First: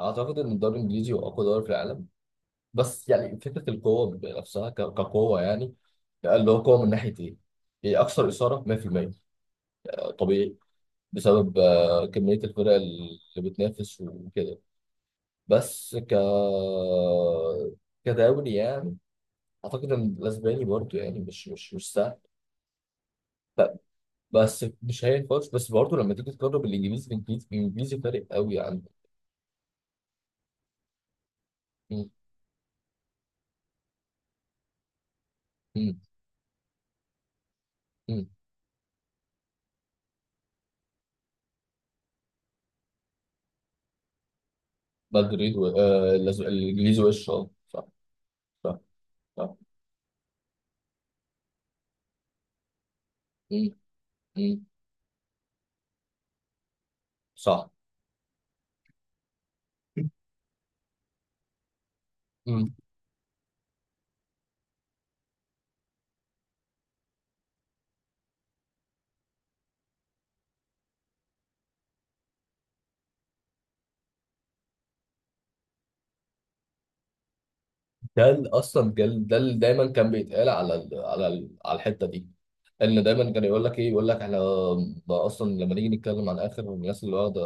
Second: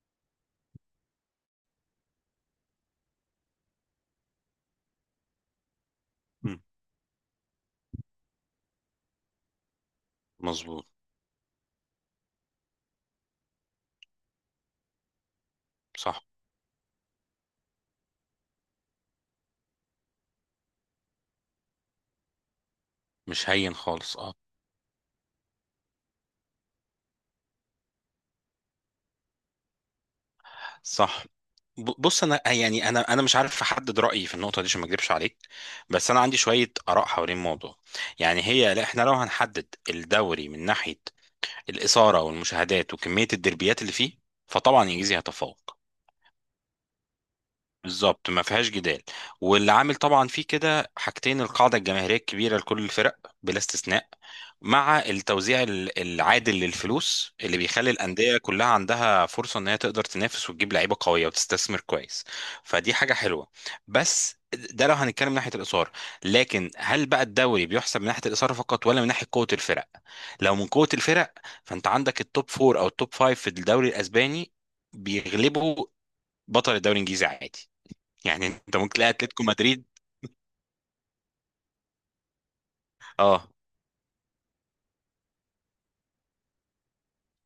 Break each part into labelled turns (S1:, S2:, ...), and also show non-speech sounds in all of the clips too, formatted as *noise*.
S1: اعتقد ان الدوري الانجليزي هو اقوى دوري في العالم. بس يعني فكره القوه بنفسها كقوه يعني. لا، اللي هو
S2: مم.
S1: قوه من ناحيه ايه؟ هي اكثر اثاره 100%. طبيعي،
S2: مظبوط.
S1: بسبب كميه الفرق اللي بتنافس وكده. بس
S2: صح.
S1: كدوري يعني. اعتقد ان الاسباني برضه يعني مش سهل.
S2: مش هين خالص، اه.
S1: بس مش هين خالص، بس برضه لما تيجي تقرب الانجليزي، الانجليزي فارق قوي عن
S2: صح. ب-
S1: م-
S2: بص انا يعني انا انا مش عارف احدد رايي في النقطه دي عشان ما اكذبش عليك.
S1: م-
S2: بس انا عندي شويه اراء حوالين الموضوع.
S1: م.
S2: يعني هي، لا، احنا لو هنحدد الدوري من ناحيه الاثاره والمشاهدات وكميه الدربيات اللي فيه، فطبعا انجليزي
S1: مدريد
S2: هيتفوق
S1: الانجليزي وش اه صح.
S2: بالظبط، ما فيهاش
S1: صح.
S2: جدال.
S1: صح.
S2: واللي عامل طبعا فيه كده حاجتين: القاعده الجماهيريه الكبيره لكل الفرق بلا
S1: مم.
S2: استثناء،
S1: مم.
S2: مع التوزيع العادل للفلوس اللي
S1: صح.
S2: بيخلي الانديه كلها عندها فرصه ان هي تقدر تنافس وتجيب لعيبه قويه وتستثمر كويس.
S1: مم.
S2: فدي حاجه حلوه. بس ده لو هنتكلم من ناحيه الاثاره، لكن هل بقى الدوري بيحسب من ناحيه الاثاره فقط ولا من ناحيه قوه الفرق؟ لو من قوه الفرق، فانت عندك التوب فور او التوب فايف في الدوري الاسباني بيغلبوا بطل الدوري الانجليزي عادي. يعني انت ممكن تلاقي
S1: ده
S2: اتلتيكو
S1: اللي
S2: مدريد،
S1: دايما كان بيتقال على الحته دي. ان دايما كان
S2: اه
S1: يقول لك ايه، يقول لك احنا ده اصلا لما نيجي نتكلم عن اخر الناس اللي واخده،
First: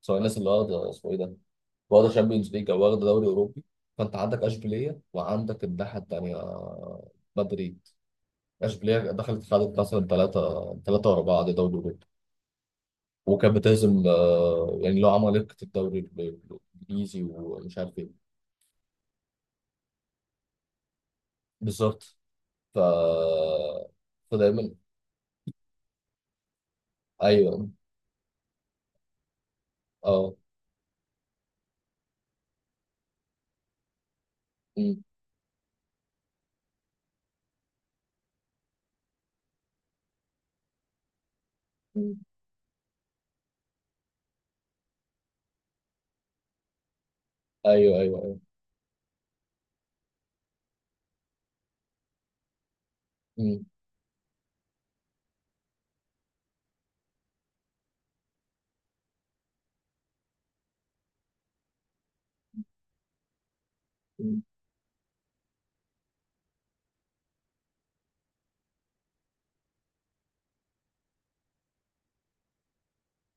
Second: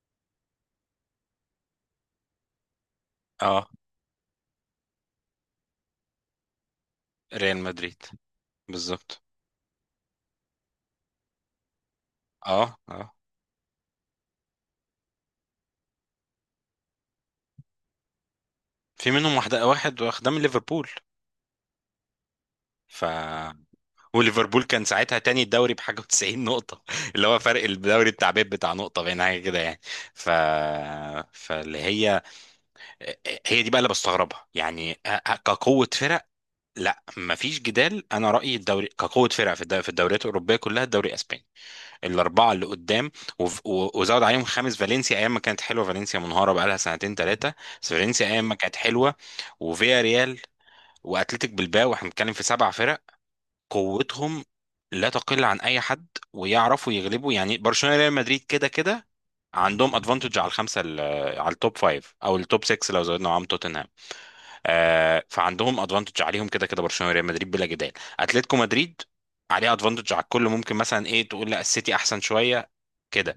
S1: سواء الناس اللي واخده اسمه ايه ده، واخده شامبيونز ليج او واخده دوري اوروبي.
S2: اه،
S1: فانت عندك اشبيليه وعندك الناحيه التانيه.
S2: ريال
S1: مدريد.
S2: مدريد،
S1: اشبيليه
S2: بالظبط،
S1: دخلت خدت مثلا ثلاثه ثلاثه ورا بعض دوري اوروبي،
S2: اه اه.
S1: وكانت بتهزم يعني لو عمالقه الدوري الانجليزي ومش عارف ايه.
S2: في منهم واحدة، واحد واخدها من ليفربول.
S1: بالظبط. ف.
S2: ف وليفربول
S1: فدايما.
S2: كان ساعتها تاني الدوري بحاجة و90 نقطة *laughs* اللي هو فرق
S1: ايوه.
S2: الدوري بتاع بيب بتاع نقطة بين حاجة كده يعني. ف
S1: اه.
S2: فاللي هي دي بقى اللي بستغربها يعني.
S1: مم.
S2: كقوة فرق، لا مفيش جدال، انا رأيي الدوري كقوة فرق في في الدوريات الأوروبية كلها الدوري الاسباني،
S1: مم.
S2: الاربعه اللي قدام. وف- و- وزود عليهم خامس، فالنسيا ايام ما كانت حلوه، فالنسيا منهاره بقى لها سنتين ثلاثه. بس
S1: ايوه ايوه
S2: فالنسيا
S1: ايوه.
S2: ايام ما كانت حلوه، وفيا ريال، واتلتيك بالباو، احنا بنتكلم في سبع فرق
S1: مم.
S2: قوتهم لا تقل عن اي حد، ويعرفوا يغلبوا. يعني برشلونه ريال مدريد كده كده عندهم ادفانتج على الخمسه على التوب فايف او التوب 6 لو زودنا معاهم توتنهام.
S1: مم.
S2: آه، فعندهم ادفانتج عليهم كده كده، برشلونه ريال مدريد بلا جدال. اتلتيكو مدريد عليه ادفانتج على الكل، ممكن مثلا ايه تقول لا السيتي احسن شويه كده.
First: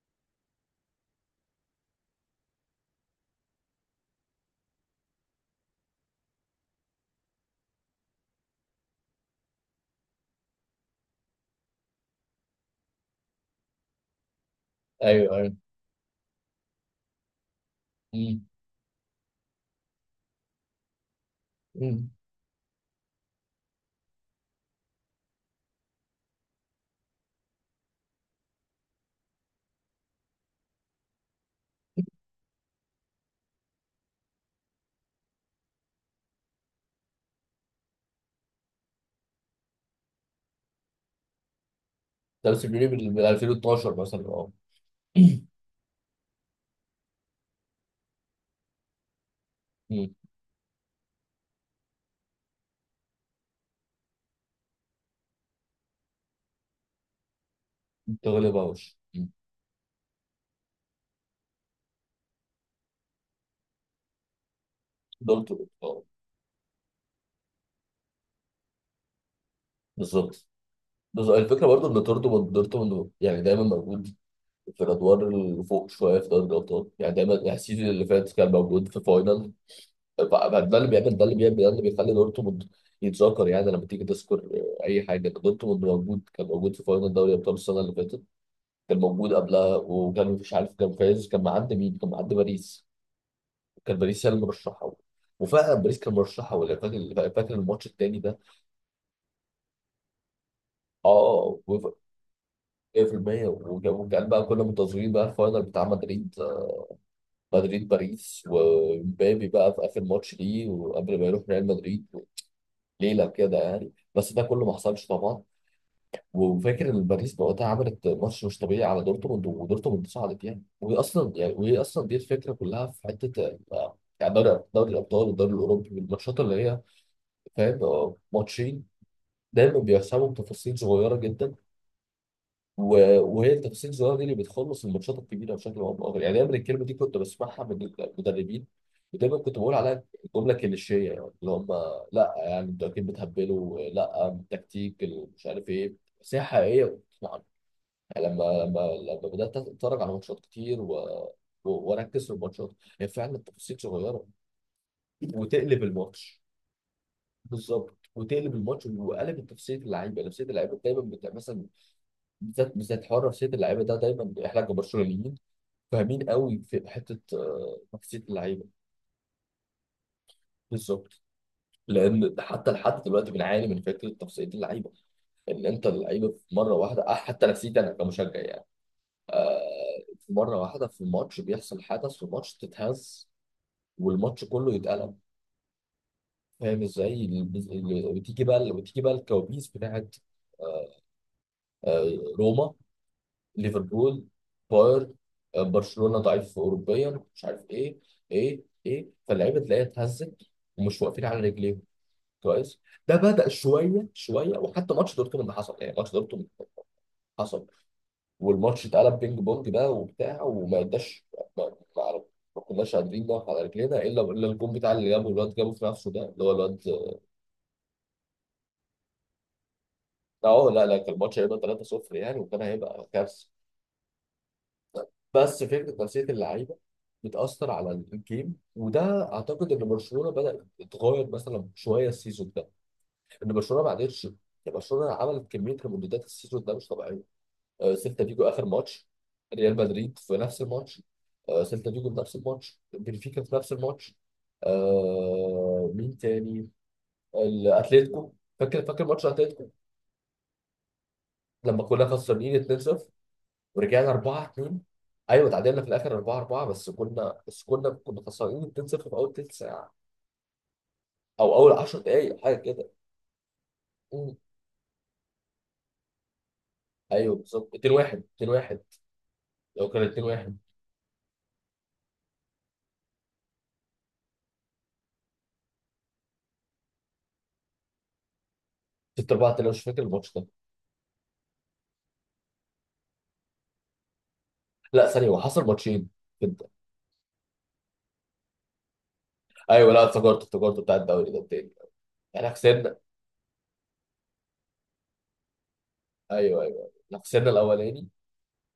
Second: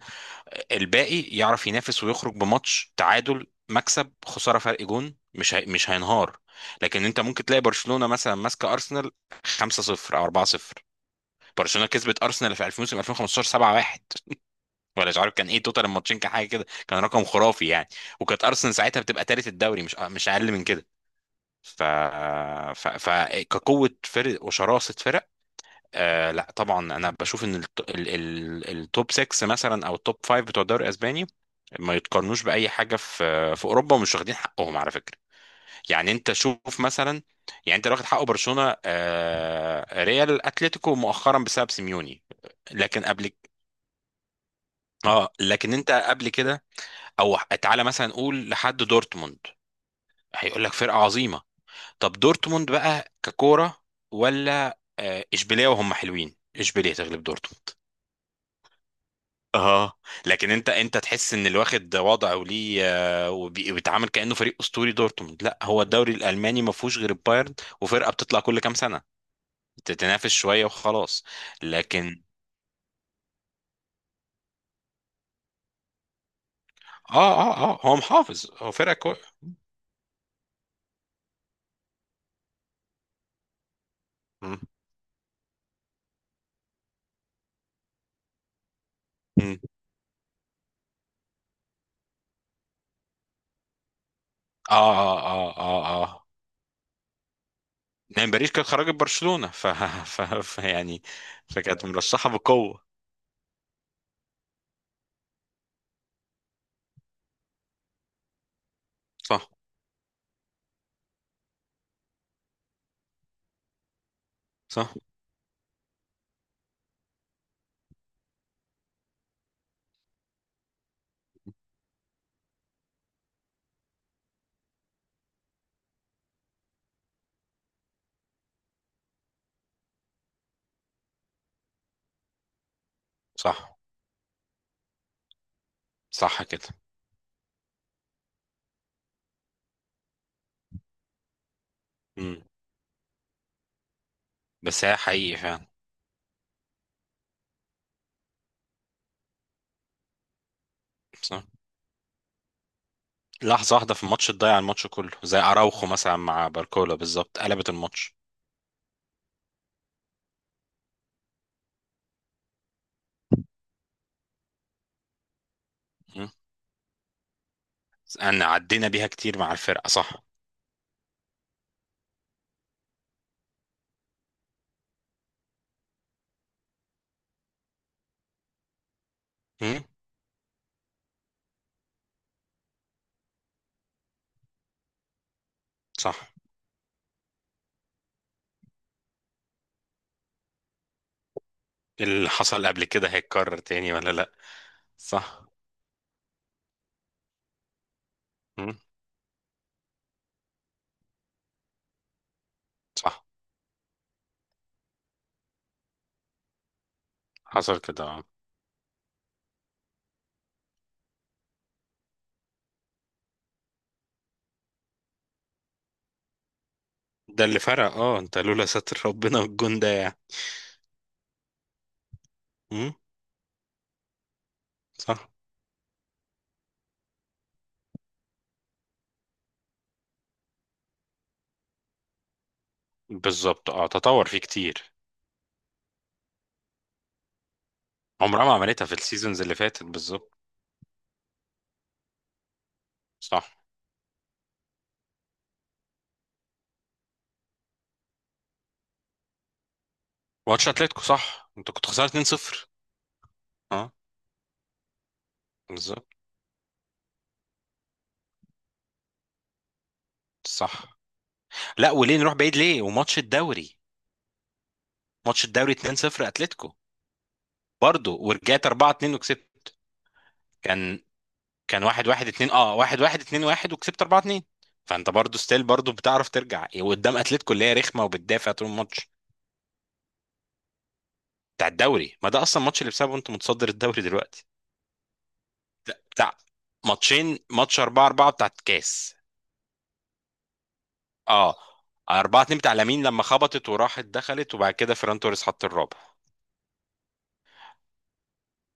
S2: الباقي يعرف ينافس ويخرج بماتش تعادل مكسب خساره فرق جون، مش هينهار. لكن انت ممكن تلاقي برشلونه مثلا ماسكه ارسنال 5-0 او 4-0. برشلونه كسبت ارسنال في 2000 2015 7-1، ولا مش عارف
S1: ايوه
S2: كان
S1: ايوه.
S2: ايه توتال الماتشين، كان حاجه كده، كان رقم خرافي يعني.
S1: مم.
S2: وكانت ارسنال ساعتها بتبقى تالت الدوري، مش اقل من كده. ف...
S1: مم.
S2: ف... ف كقوه فرق وشراسه فرق، آه، لا طبعا انا بشوف ان التوب 6 مثلا او التوب 5 بتوع الدوري الاسباني ما يتقارنوش باي حاجه في اوروبا، ومش واخدين حقهم على فكره. يعني انت شوف مثلا، يعني انت لو واخد حقه برشلونه، ريال، اتلتيكو مؤخرا بسبب سيميوني.
S1: ده بس بيقولي
S2: لكن
S1: بال
S2: قبل،
S1: 2012 مثلا اه.
S2: اه، لكن انت قبل كده، او تعالى مثلا نقول لحد دورتموند،
S1: مم.
S2: هيقول لك فرقه عظيمه. طب دورتموند بقى ككوره، ولا، اشبيليه، وهم حلوين اشبيليه تغلب دورتموند،
S1: تغلب اوش. مم.
S2: اه. لكن انت تحس ان اللي واخد وضعه وليه، آه، وبي- وبيتعامل كانه فريق اسطوري. دورتموند لا،
S1: دورتموند.
S2: هو
S1: اه.
S2: الدوري الالماني ما فيهوش غير البايرن وفرقه بتطلع كل كام سنه تتنافس
S1: بالظبط.
S2: شويه وخلاص.
S1: بس الفكره برضه ان
S2: لكن
S1: دورتموند يعني دايما موجود في الادوار اللي فوق شويه في دوري الابطال، يعني دايما،
S2: اه
S1: يعني
S2: اه اه
S1: السيزون
S2: هو
S1: اللي فات
S2: محافظ،
S1: كان موجود في فاينل. ده اللي بيخلي دورتموند يتذكر. يعني لما تيجي تذكر
S2: مم.
S1: اي حاجه، دورتموند موجود، كان موجود في فاينل دوري ابطال السنه اللي فاتت، كان موجود
S2: مم.
S1: قبلها وكان مش عارف، كان فايز كان معدي مين، كان معدي باريس. كان باريس هي
S2: اه
S1: المرشحه.
S2: اه اه
S1: وفعلا
S2: اه
S1: باريس كان
S2: اه
S1: مرشحه، ولا فاكر؟ الماتش التاني
S2: يعني
S1: ده.
S2: باريس كانت خرجت برشلونه، يعني
S1: اه
S2: فكانت مرشحه بقوه.
S1: 100%. وكان بقى كنا منتظرين بقى الفاينل بتاع مدريد، مدريد باريس ومبابي
S2: صح.
S1: بقى في اخر ماتش ليه، وقبل ما يروح ريال مدريد ليله كده يعني. بس ده كله ما
S2: صح
S1: حصلش طبعا. وفاكر ان باريس وقتها عملت ماتش مش طبيعي على دورتموند، ودورتموند صعدت يعني. وهي اصلا يعني، وهي اصلا دي الفكره كلها في حته يعني دوري، دوري الابطال والدوري الاوروبي، الماتشات اللي هي فاهم ماتشين، دايما بيحسبوا بتفاصيل صغيره جدا. وهي
S2: صح
S1: التفاصيل الصغيره دي اللي بتخلص الماتشات الكبيره بشكل او باخر يعني.
S2: صح
S1: دايما
S2: كده.
S1: الكلمه دي كنت بسمعها من المدربين ودايما كنت بقول عليها جمله كليشيه يعني، اللي هم لا
S2: مم.
S1: يعني انتوا اكيد بتهبلوا، لا
S2: بس هي
S1: التكتيك
S2: حقيقي
S1: مش
S2: فعلا.
S1: عارف ايه. بس هي حقيقيه. لما بدات اتفرج على ماتشات كتير و...
S2: صح.
S1: و... واركز في الماتشات، هي فعلا
S2: لحظة
S1: التفاصيل
S2: واحدة في
S1: صغيره.
S2: الماتش تضيع الماتش كله، زي
S1: وتقلب
S2: أراوخو مثلا
S1: الماتش.
S2: مع باركولا، بالظبط قلبت
S1: بالظبط،
S2: الماتش.
S1: وتقلب الماتش، وقلبت نفسيه اللعيبه، نفسيه اللعيبه دايما بتاع مثلا بالذات. حوار نفسيه اللعيبه ده دايما احنا كبرشلونيين فاهمين
S2: مم.
S1: قوي في حته نفسيه
S2: أنا
S1: اللعيبه.
S2: عدينا بيها كتير مع الفرقة، صح.
S1: بالظبط. لان حتى لحد دلوقتي بنعاني من فكره نفسيه اللعيبه، ان انت اللعيبه في مره واحده حتى نفسيتي انا كمشجع يعني، آه،
S2: مم.
S1: في مره واحده في الماتش بيحصل حدث في الماتش تتهز، والماتش كله يتقلب.
S2: صح.
S1: فاهم ازاي؟ بتيجي بقى، الكوابيس بتاعت
S2: اللي حصل
S1: روما،
S2: قبل كده هيتكرر تاني ولا
S1: ليفربول،
S2: لأ.
S1: باير،
S2: صح.
S1: برشلونة ضعيف اوروبيا مش عارف ايه. ايه
S2: مم.
S1: ايه. فاللعيبه تلاقيها اتهزت، ومش واقفين على رجليهم كويس. ده
S2: صح.
S1: بدأ شويه شويه، وحتى ماتش دورتموند حصل، يعني ماتش دورتموند حصل
S2: حصل كده، آه.
S1: والماتش اتقلب بينج بونج بقى وبتاع، وما قداش، ما ما- ما كناش قادرين نقف على رجلينا الا الجون بتاع اللي جابه الواد، جابه في نفسه، ده اللي هو الواد.
S2: ده اللي فرق، اه، انت لولا ستر ربنا والجون ده يعني.
S1: اه، لا لا، كان الماتش هيبقى 3-0 يعني، وكان
S2: مم.
S1: هيبقى كارثه.
S2: صح.
S1: بس فكره نفسيه اللعيبه بتاثر على الجيم، وده اعتقد ان برشلونه بدا يتغير مثلا شويه السيزون ده، ان
S2: بالظبط،
S1: برشلونه
S2: اه،
S1: ما قدرش
S2: تطور
S1: يعني.
S2: فيه كتير.
S1: برشلونه عملت كميه ريمونتادات السيزون ده مش طبيعيه. سيلتا فيجو
S2: عمرها ما
S1: اخر
S2: عملتها في
S1: ماتش،
S2: السيزونز اللي
S1: ريال
S2: فاتت،
S1: مدريد في
S2: بالظبط.
S1: نفس الماتش، سيلتا فيجو في نفس الماتش، بنفيكا في
S2: صح.
S1: نفس الماتش، مين تاني، الاتليتيكو. فاكر ماتش اتلتيكو،
S2: ماتش اتلتيكو، صح، انت
S1: لما
S2: كنت
S1: كنا
S2: خسران
S1: خسرانين
S2: 2-0.
S1: 2-0
S2: اه،
S1: ورجعنا 4-2. ايوه، تعادلنا في
S2: بالظبط.
S1: الاخر 4-4. بس كنا، بس كنا خسرانين 2-0 في اول تلت ساعه
S2: صح.
S1: او اول
S2: لا،
S1: 10
S2: وليه نروح
S1: دقائق، حاجه
S2: بعيد، ليه
S1: كده.
S2: وماتش الدوري،
S1: مم.
S2: ماتش الدوري 2-0، اتلتيكو،
S1: ايوه بالظبط 2
S2: برضه
S1: 1
S2: ورجعت 4-2 وكسبت.
S1: لو كان 2-1
S2: كان كان 1-1. 2، 1-1. 2-1 وكسبت 4-2. فانت برضه ستيل برضه بتعرف ترجع، وقدام اتلتيكو اللي هي رخمه وبتدافع طول الماتش
S1: 6 4 2. مش فاكر الماتش ده.
S2: بتاع الدوري. ما ده اصلا الماتش اللي بسببه انت متصدر الدوري دلوقتي.
S1: لا ثانيه، هو حصل ماتشين
S2: بتاع
S1: كده.
S2: ماتشين، ماتش 4-4 بتاع الكاس،
S1: ايوه لا، افتكرت، بتاع الدوري ده
S2: اه،
S1: التاني. احنا
S2: 4-2 بتاع
S1: خسرنا.
S2: لامين لما خبطت وراحت دخلت، وبعد كده فيران توريس حط الرابع.
S1: ايوه ايوه، خسرنا الاولاني.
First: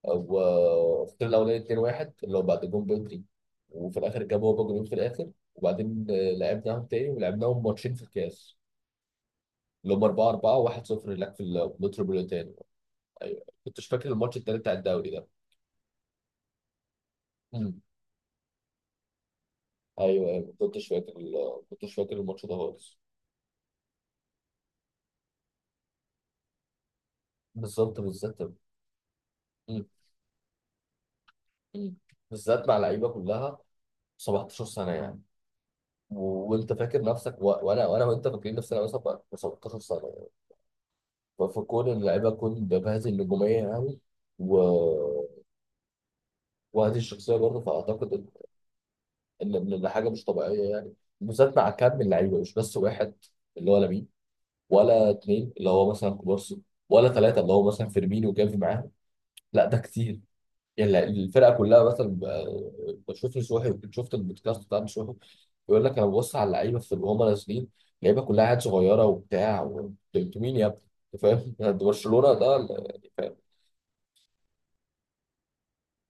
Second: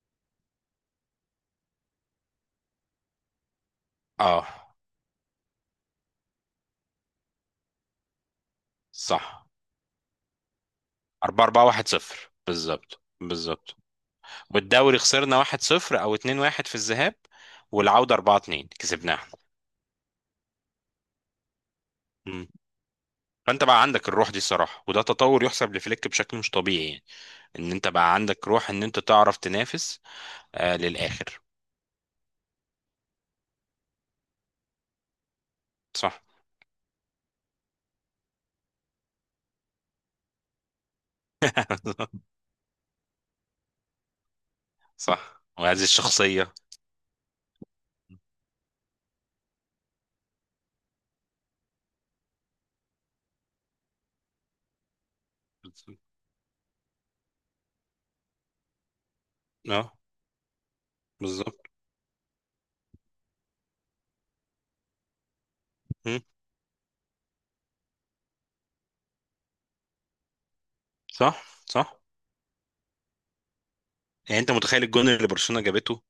S1: 2-1 اللي هو بعد جون بدري، وفي الاخر
S2: اه،
S1: جابوا هو جولين في الاخر. وبعدين لعبناهم تاني ولعبناهم ماتشين في الكاس،
S2: صح،
S1: اللي هم 4-4 1-0 هناك في
S2: 4 4 1 0،
S1: المتروبوليتان.
S2: بالظبط
S1: ايوه
S2: بالظبط.
S1: كنتش فاكر الماتش التاني بتاع
S2: والدوري
S1: الدوري ده.
S2: خسرنا 1-0 او 2-1 في الذهاب،
S1: مم.
S2: والعودة 4-2 كسبناها.
S1: ايوه ايوه، ما كنتش فاكر الماتش
S2: مم.
S1: ده خالص.
S2: فانت بقى عندك الروح دي صراحة، وده تطور يحسب لفليك بشكل مش طبيعي يعني، ان انت
S1: بالظبط
S2: بقى
S1: بالذات.
S2: عندك روح ان انت تعرف
S1: مم.
S2: تنافس، للآخر.
S1: مم. بالذات مع لعيبه كلها 17 سنه يعني.
S2: صح.
S1: وانت فاكر نفسك و... وانا وانت فاكرين نفسنا مثلا بقى 17 سنه يعني. فكون ان اللعيبه
S2: *laughs*
S1: تكون بهذه النجوميه يعني و...
S2: صح، وهذه الشخصية.
S1: وهذه الشخصيه برضه. فاعتقد ان، ان حاجه مش طبيعيه يعني. بالذات مع كم من لعيبه، مش بس واحد اللي هو لامين، ولا اتنين اللي هو مثلا
S2: *laughs*
S1: كوبارسي، ولا ثلاثه اللي هو مثلا فيرمينو وجافي معاهم. لا ده
S2: اه،
S1: كتير يعني. لا، الفرقه
S2: بالظبط.
S1: كلها. مثلا بشوف نصوحي، شفت البودكاست بتاع نصوحي؟ يقول لك انا
S2: مم.
S1: ببص على اللعيبه في وهم نازلين، اللعيبه كلها عيال صغيره وبتاع، انتوا مين يا ابني؟ أنت
S2: صح
S1: فاهم؟ *laughs* ده
S2: صح.
S1: برشلونه، يعني، فاهم؟
S2: يعني انت متخيل الجون اللي برشلونة جابته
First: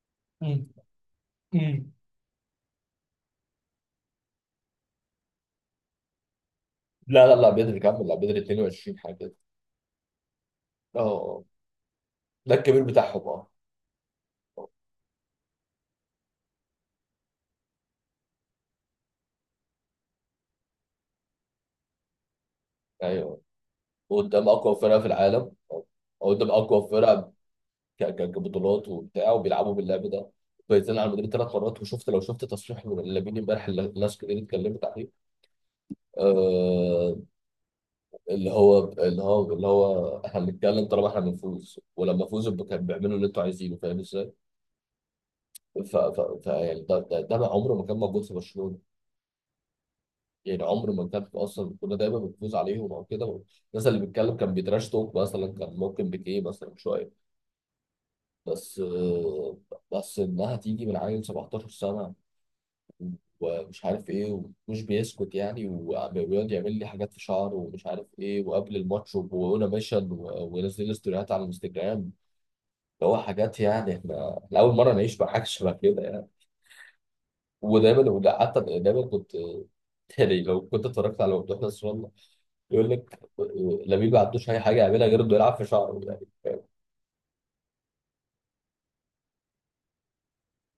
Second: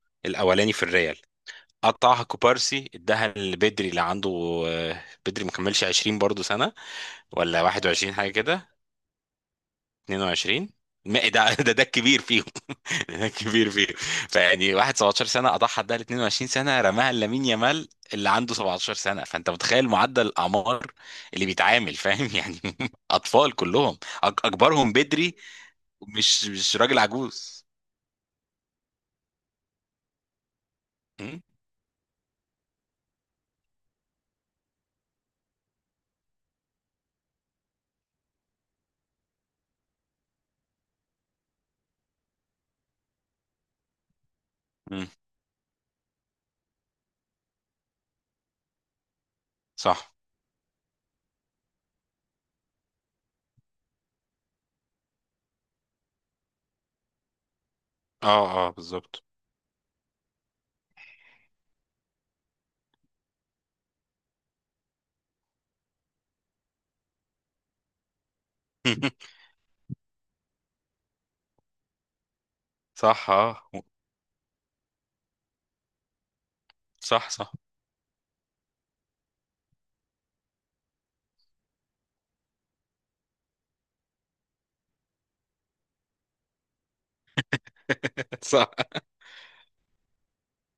S1: مم.
S2: الاولاني في الريال،
S1: مم.
S2: قطعها كوبارسي اداها لبدري اللي عنده، بدري مكملش 20 برضه سنة،
S1: لا
S2: ولا
S1: بدري كمل،
S2: 21
S1: لا
S2: حاجة
S1: بدري
S2: كده،
S1: 22 حاجه كده.
S2: 22.
S1: اه. آه.
S2: ده *laughs* ده الكبير فيهم.
S1: ده الكبير
S2: *laughs*
S1: بتاعهم
S2: ده
S1: اه.
S2: الكبير فيهم.
S1: آه.
S2: فيعني واحد 17 سنه اضحى ده ل 22 سنه رماها لامين يامال اللي عنده 17 سنه. فانت متخيل معدل الاعمار اللي بيتعامل، فاهم يعني. *laughs*
S1: ايوه،
S2: اطفال كلهم،
S1: قدام اقوى
S2: اكبرهم
S1: فرقه في
S2: بدري،
S1: العالم، او
S2: مش
S1: قدام
S2: مش
S1: اقوى
S2: راجل
S1: فرقه
S2: عجوز.
S1: كبطولات وبتاع، وبيلعبوا باللعب ده، فايزين على المدريد
S2: م?
S1: ثلاث مرات. وشفت، لو شفت تصريح من لامين امبارح اللي الناس كتير اتكلمت عليه، آه، اللي هو احنا بنتكلم طالما احنا بنفوز، ولما فوزوا كانوا بيعملوا اللي انتوا عايزينه. فاهم ازاي؟
S2: م.
S1: ف يعني ده، ده ما عمره ما كان موجود في برشلونه.
S2: صح.
S1: يعني عمره ما كان، اصلا كنا دايما بنفوز عليهم او كده. الناس اللي بيتكلم كان بيتراش توك مثلا، كان ممكن بيكيه مثلا شويه.
S2: اه اه،
S1: بس
S2: بالظبط.
S1: بس انها تيجي من عيل 17 سنه، ومش عارف ايه، ومش بيسكت يعني، ويقعد يعمل لي حاجات في شعره ومش عارف ايه، وقبل الماتش
S2: *laughs*
S1: وهنا ميشن، وينزل لي ستوريات على الانستجرام، اللي هو
S2: صح،
S1: حاجات
S2: اه.
S1: يعني. احنا اول مره نعيش مع حاجه شبه كده يعني.
S2: صح صح.
S1: ودايما، ولا حتى دايما كنت، يعني لو كنت اتفرجت على ممدوح نصر الله يقول لك لامين ما عندوش اي حاجه يعملها غير انه يلعب في شعره.
S2: *laughs* صح.